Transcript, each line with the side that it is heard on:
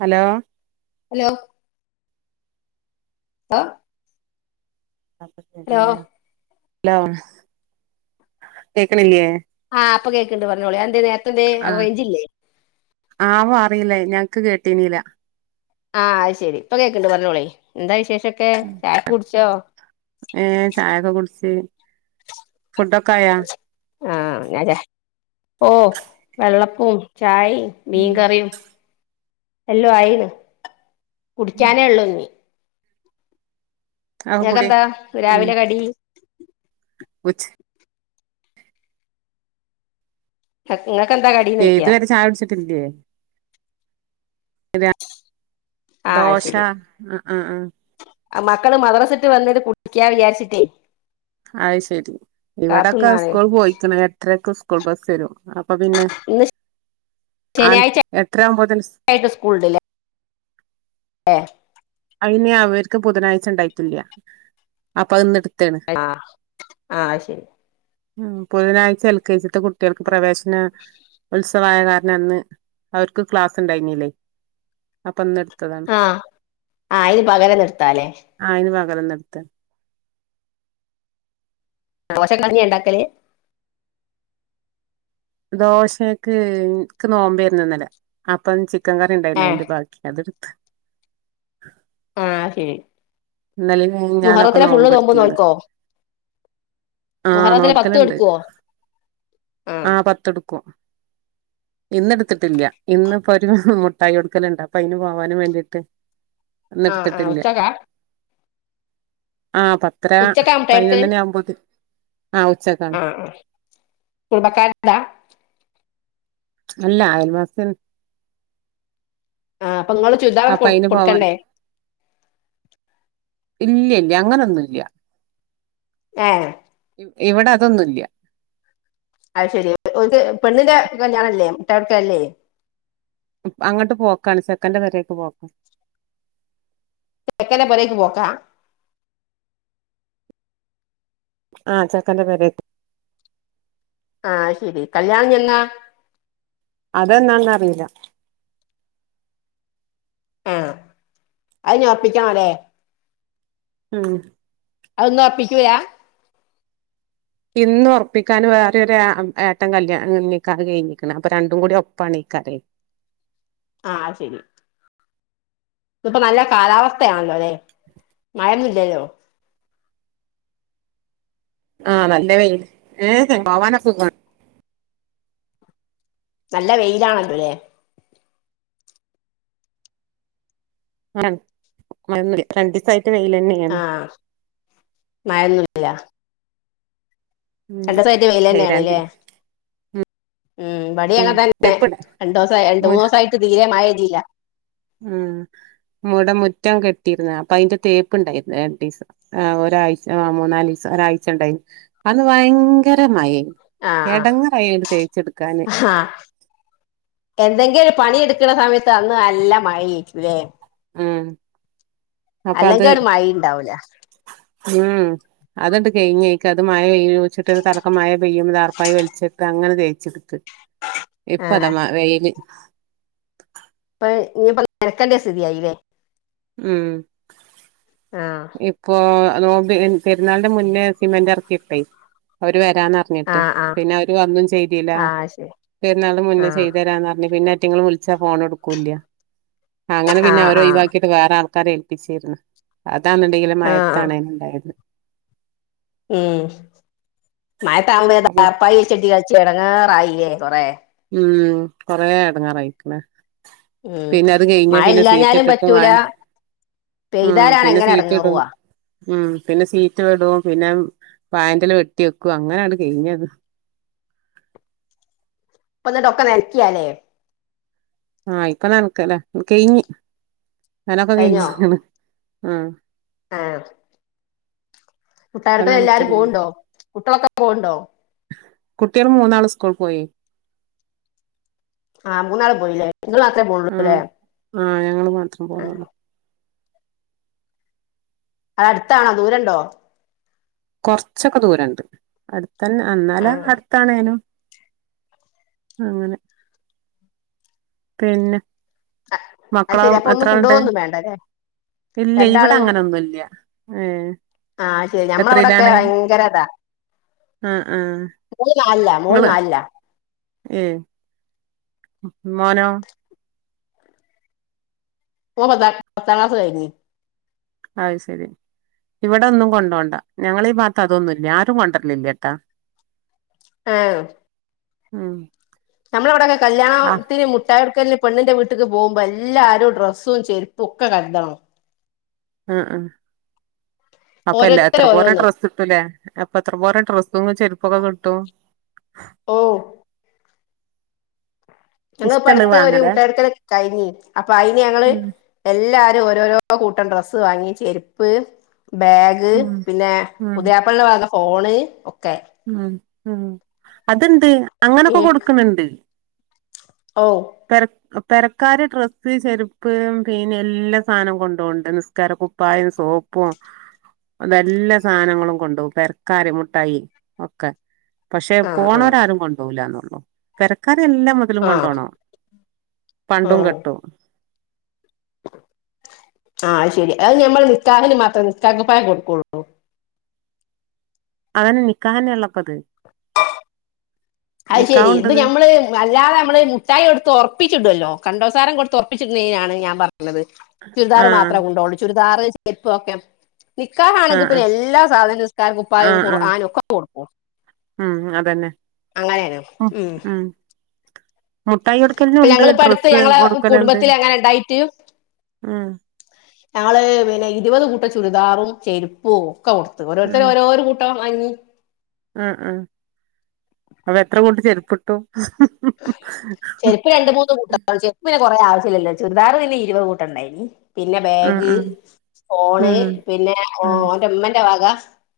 right: Hello
left: hello ലോ
right: hello കേക്ക്ണില്ല്യേ?
left: ആഹ് ഇപ്പ കേക്ക്ണ്ട് പറഞ്ഞോളി, അതെന്തേ നേരത്തെന്തേ
right: ആഹ്
left: റെയ്ഞ്ചില്ലേ?
right: ആവോ അറീല, ഞങ്ങക്ക് കേട്ടീനീല
left: ആഹ് അത് ശരി. ഇപ്പൊ കേക്ക്ണ്ട് പറഞ്ഞോളീ. എന്താ വിശേഷൊക്കെ, ചായൊക്കെ കുടിച്ചോ?
right: ഏഹ് ചായൊക്കെ കുട്ച്ച്, ഫുഡ്ഡൊക്കായാ?
left: ആഹ് ഞാചാ ഓഹ് വെള്ളപ്പും ചായിം മീൻ കറിം എല്ലോം ആയീണ്. കുടിക്കാനേ ഒള്ളൂ ഞ്ഞ്
right: അതൊക്കെ കൂടി
left: ങ്ങക്കെന്താ രാവിലെ കടി?
right: ഉച്ച്
left: [unintelligible] ഇങ്ങക്കെന്താ കടി?
right: ഏഹ് ഇതുവരെ ചായ കുട്ച്ചിട്ടില്ലേ? [unintelligible]
left: ആ
right: ദോശ
left: ശരി
right: അ ആഹ് ആഹ്
left: മക്കള് മദ്രസ്ട്ട് വന്നിട് കുടിക്കാ വിചാര്ച്ച്ട്ടേ
right: അത് ശെരി. ഇവിടൊക്കെ
left: കാത്തുന്നാണ്
right: സ്കൂൾ പോയിക്ക്ണ് എട്ടരക്ക് സ്കൂൾ ബസ്സെരും, അപ്പൊ പിന്നെ
left: ഇന്ന്
right: ആ
left: ശനിയാഴ്ച [unintelligible]
right: എട്ടര ആവുമ്പോത്തിന്
left: യിട്ട് സ്കൂളുണ്ട്ലെ ലേ
right: അയ്ന് അവര്ക്ക് ബുധനാഴ്ച ണ്ടായ്ട്ടില്ല അപ്പതിന്നെടുത്തേണ്
left: ആ ശരി
right: ഉം ബുധനാഴ്ച്ച എൽ കെ ജി ത്തെ കുട്ടികൾക്ക് പ്രവേശന ഉൽസ വായ കാരണം അന്ന് അവർക്ക് ക്ലാസ് എണ്ടായ്ന്നില്ലേ അപ്പൊ അന്നെടുത്തതാ
left: ആഹ് അയ്ന് പകലന്നെടുത്താല്ലേ
right: ആഹ് അന്ന് പകലന്നെടുത്ത
left: ദോശെ കഞ്ഞിയ എണ്ടാക്കല്
right: ദോശക്ക് നിക്ക് നോമ്പാരുന്നിന്നലെ അപ്പൊ ചിക്കൻ കറി
left: ഏ
right: ഇണ്ടായീന്നയ്ന്റെ ബാ ‌ക്കി അതെടുത്ത്
left: ആഹ് ശരി
right: ഇന്നലേം മിനിഞ്ഞാന്നൊക്കെ
left: മുഹറത്തിലെ ഫുള്ള് നോമ്പ്
right: നോമ്പെടുത്തീന്ന്
left: നോൽക്കോ
right: ആഹ്
left: മുഹറത്തിലെ പത്തും
right: നോൽക്കലെണ്ട്
left: എടുക്കുവോ
right: ആഹ് പത്തെടുക്കും ഇന്നെടുത്തിട്ടില്ല ഇന്നിപ്പൊ ഒരു മുട്ടായി കൊടുക്കലെണ്ട് അപ്പൊ അയ്ന് പോവാനും വേണ്ടീട്ട്
left: [inaudible] ആഹ്
right: ഇന്നെടുത്തിട്ടില്ല
left: ഉച്ചക്കാ
right: ആഹ് പ ത്തരാ
left: ഉച്ചക്കാ മുട്ടായി എടുക്കല്
right: പതിനൊന്നണി ആവുമ്പത് ആഹ് ഉച്ച
left: ആഹ് കുടുംബക്കാരിടെതാ
right: അല്ല അയൽവാസിയാണ്
left: ആഹ് അപ്പൊ നിങ്ങള് ചുരിദാറൊക്കെ
right: അപ്പൊ
left: കൊ
right: അയിന് പോവാൻ
left: കൊടുക്കണ്ടേ
right: ഇല്ലേ ഇല്ല അങ്ങനൊന്നു ഇല്ല
left: ഏഹ്
right: ഇവിടതൊന്നും ഇല്ല്യ
left: അത് ശരി ഓരിത് പെണ്ണിന്റെ കല്ല്യാണല്ലേ മുട്ടായ് കൊടുക്കലല്ലേ
right: അങ്ങട്ട് പോക്കാണ് ചെക്കൻ്റെ പെരേക്ക് പോക്കാണ്
left: ചെക്കൻ്റെ പെരേക്ക് പോക്കാ
right: ആഹ് ചെക്കന്റെ പെരേ
left: ആഹ് ശരി കല്യാണം ഇനി എന്നാ
right: അതെന്നാണന്നറിയില്ല
left: ആഹ് അതിനി ഒറപ്പിക്കണം അല്ലേ
right: ഉം
left: അതിന്ന് ഒറപ്പിക്കൂല്ലാ
right: ഇന്ന് ഒറപ്പിക്കാന് വേറീയൊര് ആഹ് ഏട്ടൻ കല്യാണം നിക്കാഹ് കഴിഞ്ഞിക്ക്ണ് അപ്പൊ രണ്ടുംകൂടി ഒപ്പാണെയ്ക്കാരെയ്‌
left: ആഹ് ശെരി ഇന്നിപ്പൊ നല്ല കാലാവസ്ഥയാണല്ലോ അല്ലേ മഴയൊന്നു ഇല്ലല്ലോ
right: ആഹ് നല്ല വെയില് ഏഹ് പോവാനോ സുഗാ
left: നല്ല വെയിലാണല്ലോലിലെ
right: [unintelligible] രണ്ടീസായിട്ട് വെയ്ലന്നെ
left: ആഹ് മഴയൊന്നുല്ല
right: ഉം
left: രണ്ടീസായിട്ട് വെയ്ലെന്നെ
right: ഏഹ്
left: ആണില്ലേ
right: രണ്ടീ
left: ഉം ഇവടീം
right: ഉം
left: അങ്ങെനതന്നെ
right: എപ്പട
left: രണ്ടൂസായി രണ്ട്
right: മു
left: മൂന്നൂസായിട്ട് തീരെ മഴയില്ല
right: ഉം ഇവടെ മുറ്റം കെട്ടിയിര്ന്ന് അപ്പൊ അയ്ന്റെ തേപ്പ് ഇണ്ടായ്ര്ന്നു രണ്ടീസം ആഹ് ഒരായ്ച്ച ആഹ് മൂന്നാലീസം ഒരായ്ച്ച ഇണ്ടായ്ന്നു അന്ന് ഭയങ്കര മയേയ്
left: ആഹ്
right: എടങ്ങേറായി അത് തേച്ചെട്ക്കാന്
left: ആഹ് എന്തെങ്കി ഒരു പണിയെട്ക്ക്‌ണ സമയത്ത് അന്ന് നല്ല മഴേയ്ര്ക്കൂല്ലേ?
right: ആഹ്
left: അല്ലെങ്കി ഒരു മയീം ഇണ്ടാവൂലാ
right: ഉം അതട് കയ്ഞ്ഞേയ് ക്കത് മയ പെയ്യോച്ചിട്ട് ഒര്തലക്കെ മയ പെയ്യും ടാർപ്പായി വൽച്ചെട്ടങ്ങനെ തേയ്ച്ചെട്ത്ത്
left: ആഹ്
right: ഇപ്പതമ്മ വെയില്
left: ഇപ്പൊ ഇഞ്ഞി ഇപ്പ [unintelligible] സ്ഥിതി ആയില്ലേ
right: ഉം.
left: ആഹ്.
right: ഇപ്പോ എ നോമ്പ് പെര്ന്നാൾന്റെ മുന്നേ സിമെന്റ് എർക്കിട്ടെയ് അവര് വെരാന്നർ ഞ്ഞിട്ട്,
left: ആഹ് ആഹ്
right: പിന്നെ അവര് വന്നും ചെയ്തിലാ,
left: ആഹ് ശരി
right: പെര്ന്നാൾൻ്റെ മുന്നേ
left: ആഹ്
right: ചെയ്തെരാന്നർഞ്ഞ് പിന്നെ അറ്റിങ്ങള് വിൾ ച്ചാ ഫോണെട്ക്കൂല്ല്യ. അങ്ങനെ പിന്നെ
left: ആഹ്
right: അവരെ ഒയ്
left: ആഹ്
right: വാക്കീട്ട് വേറെ ആൾക്കാരെ ഏൽപ്പിച്ചിര്ന്ന്. അതാന്ന്ണ്ടെങ്കില്
left: ആഹ് ആഹ്
right: മയെത്താണേണ്ടായത്.
left: ഉം. മയത്താവുമ്പോ
right: അപ്പ
left: ദാർപ്പായി വെൽച്ചെട്ടികൾച്ചി എടങ്ങറായില്യേ കൊറേ.
right: ഉം. കൊറേ എടങ്ങാറകയിക്ക്‌ണ്.
left: ഉം
right: പിന്നെ അത് കെയ്ഞ്ഞ്
left: മഴ
right: പിന്നെ
left: ഇല്ലാഞ്ഞാലും
right: സീറ്റ്ട്ട്ട്ട് വാ
left: പറ്റൂല
right: ഉം,
left: പെയ്താലാണ്
right: പിന്നെ
left: എങ്ങനെ
right: സീറ്റ്ടും.
left: എടങ്ങേറുവാ
right: ഉം, പിന്നെ സീറ്റ്ടും പിന്നെ വായന്റെല വെട്ട്യക്കും അങ്ങനണ്ട് കെയ്ഞ്ഞ്ണ്.
left: പ്പന്നട്ട് ഒക്കെ നെൽക്ക്യാലെ.
right: ആഹ്, ഇപ്പൊ നൻക്കലാ കെയ്ഞ്ഞി. നനൊക്കെ
left: കഴിഞ്ഞോ
right: കെയ്ഞ്ഞ്ണ്. ആഹ്
left: ആഹ്.
right: ഇപ്പൊ
left: മുട്ടായൊട്ക്കലെല്ലാരും
right: നനക്കലില്ല
left: പോവ്ണ്ടോ? കുട്ട്യളൊക്കെ പോവ്ണ്ടോ?
right: കുട്ട്യള് മൂന്നാള് സ്കൂൾ പോയി.
left: ആഹ്, മൂന്നാള് പോയീലെ. ഇങ്ങള് മാത്രേ
right: ആഹ്
left: പോവോള്ളൂലെ?
right: ആഹ്, ഞങ്ങള് മാത്രം പോണൊള്ളൂ.
left: അതട്ത്താണോ ദൂരണ്ടോ?
right: കൊർച്ചൊക്കെ ദൂരണ്ട്, അട്ത്തെന്നെ ആഹ്, ന്നാല
left: ആ
right: അ താണേനും, അങ്ങനെ പിന്നെ,
left: അത്
right: മക്കളോ
left: ശരി അപ്പൊ ഒന്നും
right: എത്രാൾണ്ട്?
left: കൊണ്ടുപോകൊന്നും വേണ്ട അല്ലേ
right: ഇല്ലെയ് ഇവടെ
left: രണ്ടാള്
right: അങ്ങനൊന്നുല്ല്യ. ഏഹ്
left: ആഹ് ശെരി. ഞമ്മളവടൊക്കെ
right: എത്രയിലാണ്
left: വയങ്കരതാ.
right: ആഹ് ആഹ്
left: [unintelligible] നാൽല മോള് നാൽല.
right: ഉം മോനോ?
left: ഓൻ പത്താ പത്താ ക്ലാസ്സ്‌ കയ്ഞ്ഞി.
right: അഹ് ശെരി. ഇവിടൊന്നും കൊണ്ടോണ്ട. ഞങ്ങളീ ഭാത്തതൊന്നുല്ല്യ. ആരും കൊണ്ടര്‌ലില്ല്യ ട്ടാ.
left: ഏഹ്.
right: ഉം.
left: ഞമ്മളെവടൊക്കെ കല്ല്യാണം
right: ആഹ്
left: ത്തിന് മുട്ടായൊട്ക്കൽന് പെണ്ണ്ന്റെ വ്ട്ട്ക്ക് പോവുമ്പൊ എല്ലാരും ഡ്രസ്സും ചെര്പ്പുക്കെ കര്തണം.
right: ആഹ്, ആഹ് അപ്പ എല്ലാ എത്ര
left: ഓരോരുത്തര്
right: പോര
left: ഓരോന്ന്
right: ഡ്രസ് ട്ടൂലേ അപ്പൊ എത്ര പോരം ഡ്രസ്സും ചെരുപ്പൊക്കെ കിട്ടും.
left: ഓഹ്. ഞങ്ങൾ പ്പ
right: ഇഷ്ടള്ളത്
left: അട്ത്ത് ഒരു
right: വാങ്ങലാ
left: മുട്ടായികൊട്ക്കലൊക്കെ കയിഞ്ഞി. അപ്പൊ അയിന് ഞങ്ങള്
right: ഉം
left: എല്ലാരും ഓരോരോ കൂട്ടം ഡ്രസ്സ് വാങ്ങി ചെര്പ്പ്, ബേഗ് [unintelligible]
right: ഉം
left: പിന്നെ
right: ഉം
left: പുതിയാപ്പൾൻ്റെ വക ഫോണ് ഒക്കെ
right: [unintelligible] അത്ണ്ട്, അങ്ങനൊക്കെ കൊട്ക്ക്ന്ന്ണ്ട്.
left: ഓഹ്
right: പെര പെരക്കാര് ഡ്രസ്സ്, ചെരുപ്പ് പിന്നെ എല്ലാ സാനം കൊണ്ടോവ്ണ്ട് നിസ്കാര കു പ്പായും സോപ്പും അതെല്ലാ സാനങ്ങളും കൊണ്ടോവും. പെര്ക്കാര് മുട്ടായി ഒക്കെ പഷെ
left: ആഹ് ആഹ്
right: പോണോരാരും കൊണ്ടോവൂലന്നൊള്ളു. പെരക്കാര് എല്ലാ മൊതലും
left: ആഹ്
right: കൊണ്ടോണം പണ്ടും
left: ഉം
right: കെട്ടും.
left: ആഹ് അയ്ശെരി. അയ് ഞമ്മള് നിക്കാഹിന് മാത്രേ നിസ്ക്കാരക്കുപ്പായം കൊട്ക്കൊള്ളൂ.
right: അതെന്നെ നിക്കാഹെന്നെള്ളപ്പത്.
left: അയ് ശെരി ഇത്
right: നിക്കാഹുണ്ടത്
left: ഞമ്മ്ള് അല്ലാതെ നമ്മള് മുഠായി കൊടുത്ത് ഉറപ്പിച്ചിടുല്ലോ കണ്ടോസാരം കൊടുത്ത്ുറപ്പിച്ചിടുന്നതിനാണ് ഞാൻ പറഞ്ഞത് ചുരിദാർ
right: ആഹ്
left: മാത്രമ കൊണ്ടോള്ളൂ ചുരിദാറ്, ചേരിപ്പൊക്കെ നിക്കാഹണെങ്കിൽ
right: ആഹ്
left: പിന്നെ എല്ലാ സാധന നിസ്ക്കാര കുപ്പായും
right: ആഹ് ആഹ്
left: കുറ്
right: ആഹ്
left: ആനും ഒക്കെ കൊടുക്കും.
right: ഉം അതന്നെ
left: അങ്ങനെയാണ്, ഉം
right: മുട്ടായി കൊടുക്കലും
left: ഇപ്പ
right: ഉണ്ട്
left: ഞങ്ങളിപ്പോ അടുത്ത്
right: ഡ്രസ്സ്
left: ഞങ്ങളെ
right: കൊടുക്കലുണ്ട്
left: കുടുംബത്തി എങ്ങനെ ഉണ്ടായിറ്റ്
right: ഉം
left: ഞങ്ങള് പിന്നെ ഇരുപത് കൂട്ട ചുരിദാറും ചെരുപ്പും ഒക്കെ കൊടുത്ത് ഓരോരുത്തര ഓരോ കൂട്ട ട്ടം വാങ്ങി
right: ആ ആ അപ്പൊ എത്ര കൂട്ടം ചെരുപ്പിട്ടു
left: ചെരിപ്പ് രണ്ട മൂന്ന് കൂട്ടം ചെരുപ്പ് പിന്നെ കുറെേ ആശ്യമില്ലല്ലോ ചുരിദാർ പിന്നെ ഇരുപത് കൂട്ട ഉണ്ടായിനി പിന്നെ
right: ഉം
left: ബാഗ്
right: ഉം
left: ഫോണ്
right: ഉം
left: പിന്നെ
right: ഉം
left: ഓൻ്റെ ഉമ്മന്റെ വക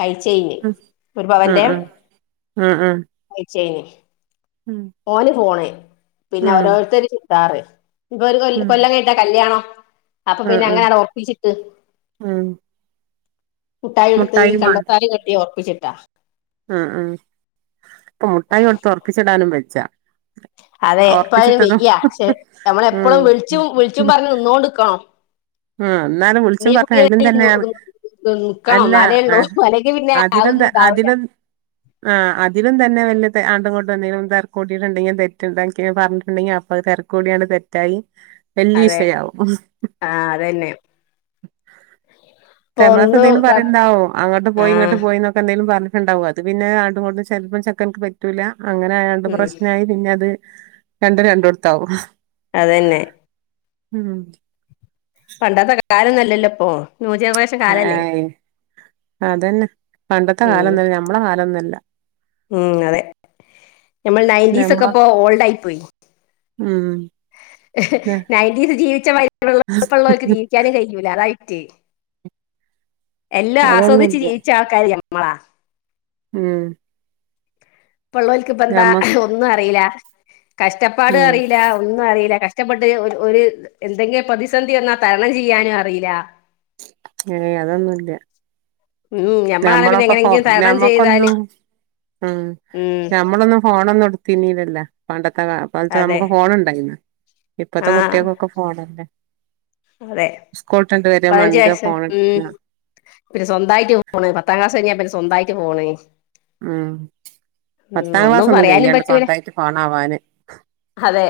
left: കൈചെയിൻ
right: ഉം
left: ഒരു
right: ഉം
left: പവന്റെ
right: ഉം ഉം ഉം ഉം
left: കൈചെയിൻ
right: ഉം
left: ഓന് ഫോണ് പിന്നെ ഓരോരുത്തര് ചുരിദാർ ഇപ്പര് കൊ
right: ഉം ഉം
left: കൊല്ലം കഴി ട്ടാ കല്യാണം അപ്പൊ പിന്നെ
right: ഉം
left: അങ്ങനെയാണ്ട് ഒറപ്പിച്ചിട്ട്.
right: ഉം
left: മുട്ടായി കെടുത്ത് ഈ
right: മുട്ടായിയും വാണ്ടേ
left: കണ്ടത്താലി കെട്ടി ഉറപ്പിച്ചിട്ടാ
right: ഉം ഉം ഇപ്പൊ മുട്ടായി കൊടുത്ത് ഉറപ്പിച്ചിടാനും വജ്ജ
left: അതെ ഇപ്പ അയിന്
right: ഒർപ്പിച്ചിട്ടതും
left: വെയ്യ പക്ഷെ
right: ഉ
left: നമ്മളെപ്പളും വിളിച്ചും വിളിച്ചും പറഞ്ഞ് നിന്നോണ്ട്ക്കണം
right: ആ എന്നാലും വിളിച്ചും
left: ഇന്നീ
right: പറഞ്ഞ
left: കുട്ടിയെ
right: അയലും തന്നെയാണ്
left: നിക്കണം
right: അല്ല
left: എന്നാലേ
right: ആ
left: ഉള്ളൂ അല്ലെങ്കി പിന്നെ അതൊന്നും
right: അതിലന്താ
left: ഉണ്ടാവൂല
right: അതില ആഹ് അതിലും തന്നെ വലിയ ആണ്ട് ങ്ങട്ടും എന്തെങ്കിലും തെരക്കൂട്ടയിട്ടുണ്ടെങ്കിൽ തെറ്റു താക്ക പറഞ്ഞിട്ടുണ്ടെങ്കിൽ അപ്പ അത് തെര കൂടിയാണ് തെറ്റായി
left: [inaudible]
right: വെല്ലീസയാവും
left: ആഹ അതന്നെ ഇപ്പൊ
right: തമാസ
left: ഒന്ന്
right: എന്തേിലും പറയണ്ടാവും അങ്ങോട്ട് പോയി ഇങ്ങട്ട്
left: ആഹ്
right: പോയി എന്നൊക്കെ എന്തെലും പറഞ്ഞിട്ടുണ്ടാവും അത് പിന്നെ ആണ്ടു ങ്ങോട്ടും ചെല്പ്പം ചെക്കനിക്ക് പറ്റൂല്ല അങ്ങനെ ആയാണ്ട്
left: ഉം
right: പ്രശ്നായി പിന്നെ അത് രണ്ടും രണ്ടിടത്ത് ആവും.
left: അതന്നെ
right: ഉം
left: പണ്ടത്തെ കാലം നല്ലല്ലോ ഓ
right: ആയീ അതന്നെ പണ്ടത്തെ
left: ഉം
right: കാലംതന്നെ ഞമ്മളെ കാലൊന്നുല്ല
left: ഉം അതെ ഞമ്മൾ നയൻ്റീസ് ഒക്കെ
right: ഞമ്മളെ
left: ഇപ്പോ ഓൾഡ് ആയി പോയി.
right: ഉം
left: നയൻറ്റീസ് ജീവിച്ച വയസുള്ളവർക്ക് ജീവിക്കാനും കഴിയൂ ല അതാവിറ്റ്എല്ലാം ആസ്വദിച്ച്
right: അതൊന്നുല്ല
left: ജീവീച്ച ആൾക്കാര് ഞമ്മളാ
right: ഉം
left: ഇപ്പോള്ളർക്ക് ഇപ്പ എന്താ
right: ഞമ്മക്ക്
left: ഒന്നും അറിയില്ല കഷ്ടപ്പാട്
right: ഉം
left: അറീല്ല ഒന്നും അറിയില്ല കഷ്ടപ്പെട്ട് ഒരു എന്തെങ്കിലും പ്രതിസന്ധി വന്നാ തരണം ചെയ്യാനും അറിയില്ല.
right: എയ് അതൊന്നും ഇല്ല
left: ഉം ഞമ്മളാണെ പിന്നെ
right: ഞമ്മളൊക്കെ പോ
left: എങ്ങനെങ്കിലും തരണം ചെയ്താല്
right: ഞമ്മക്കൊന്നും ഉം
left: ഉം
right: ഞമ്മളൊന്നും ഫോണൊന്നും എടുത്തന്നീലല്ല പണ്ടത്തെ കാലത്ത്
left: അതെ
right: നമുക്ക് ഫോണ ഉണ്ടായിന്ന് ഇപ്പഴത്തെ
left: ആഹ്
right: കുട്ടികൾക്ക് ഫോണല്ലേ
left: അതെ
right: സ്കൂള് ട്ടണ്ട് വരാ
left: പതിനഞ്ച്
right: മണ്ടാ
left: വയസ്സ്
right: ഫോൺ
left: ഉം
right: എടുക്ക
left: പിന്നെ സ്വന്തമായിട്ട് ഫോണ് പത്താം ക്ലാസ് കഴിഞ്ഞാ പിന്നെ സ്വന്തയിട്ട് ഫോണ്
right: ഉം പത്താം ക്ലാസ് ഒന്നും
left: പറയാനും
right: കഴിയണ്ട
left: പറ്റൂല
right: സ്വന്തായിട്ട് ഫോണ് ആവാന്
left: അതെ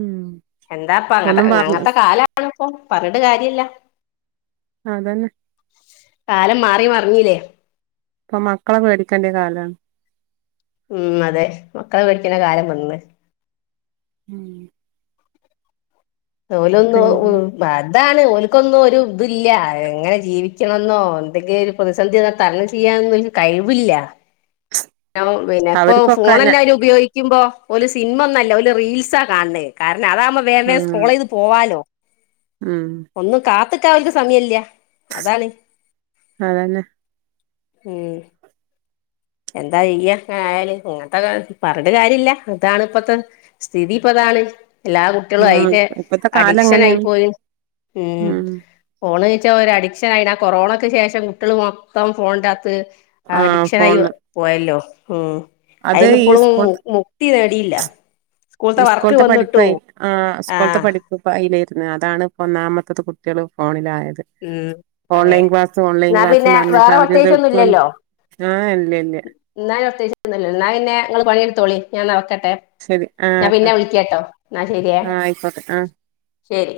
right: ഉം
left: എന്താ അപ്പ അങ്ങത്തെ
right: ഒന്നും പറഞ്ഞ
left: അങ്ങത്തെ കാലണ് ഇപ്പൊ പറഞ്ഞിട്ട് കാര്യല്ല
right: അതന്നെ
left: കാലം മാറി മറിഞ്ഞിലേ?
right: ഇപ്പൊ മക്കളെ പേടിക്കേണ്ട കാലാ.
left: ഉം അതെ മക്കള പേടിക്കുന്ന കാലം വന്നു.
right: ഉം
left: ഓലൊന്ന്
right: പിന്നെ
left: ഉം അതാണ് ഓനിക്കൊന്നും ഒരു ഇതില്ല എങ്ങനെ ജീവിക്കണെന്നോ എന്തെങ്കിലും ഒരു പ്രതിസന്ധി വന്നാ തരണം ചെയ്യാന്ന് കഴിവില്ല. പിന്നെ ഇപ്പ ഫോൺ തന്നെ അവര് ഉപയോഗിക്ക രിക്കുമ്പോ ഒരു സിനിമ ഒന്നുംല്ല ഒരു റീൽസ് ആണ് കാണന്നേ കാരണം അതാകുമ്പോ വേഗം സ്കോള ചെയ്ത് പോവാലോ?
right: ആഹ്
left: ഒന്നും കാത്ത് നിൽക്കാ അവർക്ക് സമയില്ല അതാണ്.
right: അതന്നെ
left: ഉം എന്താ ചെയ്യാ ഇങ്ങനെ ആയാല് ഇങ്ങനത്തെ കാലത്ത് പറഞ്ഞട്ട് കാര്യംല്ല അതാണ് ഇപ്പത്തെ സ്ഥിതി ഇപ്പതാണ് എല്ലാ കുട്ടികള്
right: ഉം
left: അയിന്
right: ഇപ്പത്തെ കാലം
left: അഡിക്ഷൻ ആയി
right: അങ്ങനെയാണ്
left: പോയി ഉം ഫോണ് കച്ചാൽ ഒരു അഡിക്ഷൻ ആയിനൂ കൊറോണക്ക് ശേഷം കുട്ടികള് മൊത്തം ഫോണിന്റെ അകത്ത് ആ അഡിക്ഷന് ആയി പോയല്ലോ ഉം
right: അത്
left: അതിന്ന്
right: ഈ
left: ഇപ്പോളും
right: സ്കൂൾ
left: മുക്തി നേടിയില്ല. സ്കൂളത്തെ
right: ഈ
left: വർക്ക്
right: സ്കൂൾത്തെ
left: വന്നിട്ടു
right: പഠിപ്പ് ആ സ്കൂൾത്തെ
left: ആഹ്
right: പഠിപ്പ് ദുബായിലായിരുന്നു അതാണ് ഇപ്പ ഒന്നാമത്തത് കുട്ടികൾ ഫോണിലായത്.
left: ഉം അതെ
right: ഓൺലൈൻ ക്ലാസ് ഓൺലൈൻ
left: എന്നാ
right: ക്ലാസ്
left: പിന്നെ
right: എന്ന് പറഞ്ഞിട്ട്
left: വേറെ
right: അവരത്
left: പ്രത്യേകിച്ചൊന്നും
right: ആഹ് ഇല്ല ഇല്ലേ
left: ഞാൻ പ്രത്യേകില്ലോഞാന്നെ നിങ്ങള് പണിയെടുത്തോളി ഞാൻ വെക്കട്ടെ?
right: ശരി ആ
left: ഞാൻ പിന്നെ വിളിക്കട്ടോ എന്നാ ശരിയാ
right: ആ ആയിക്കോട്ടെ ആ
left: ശരി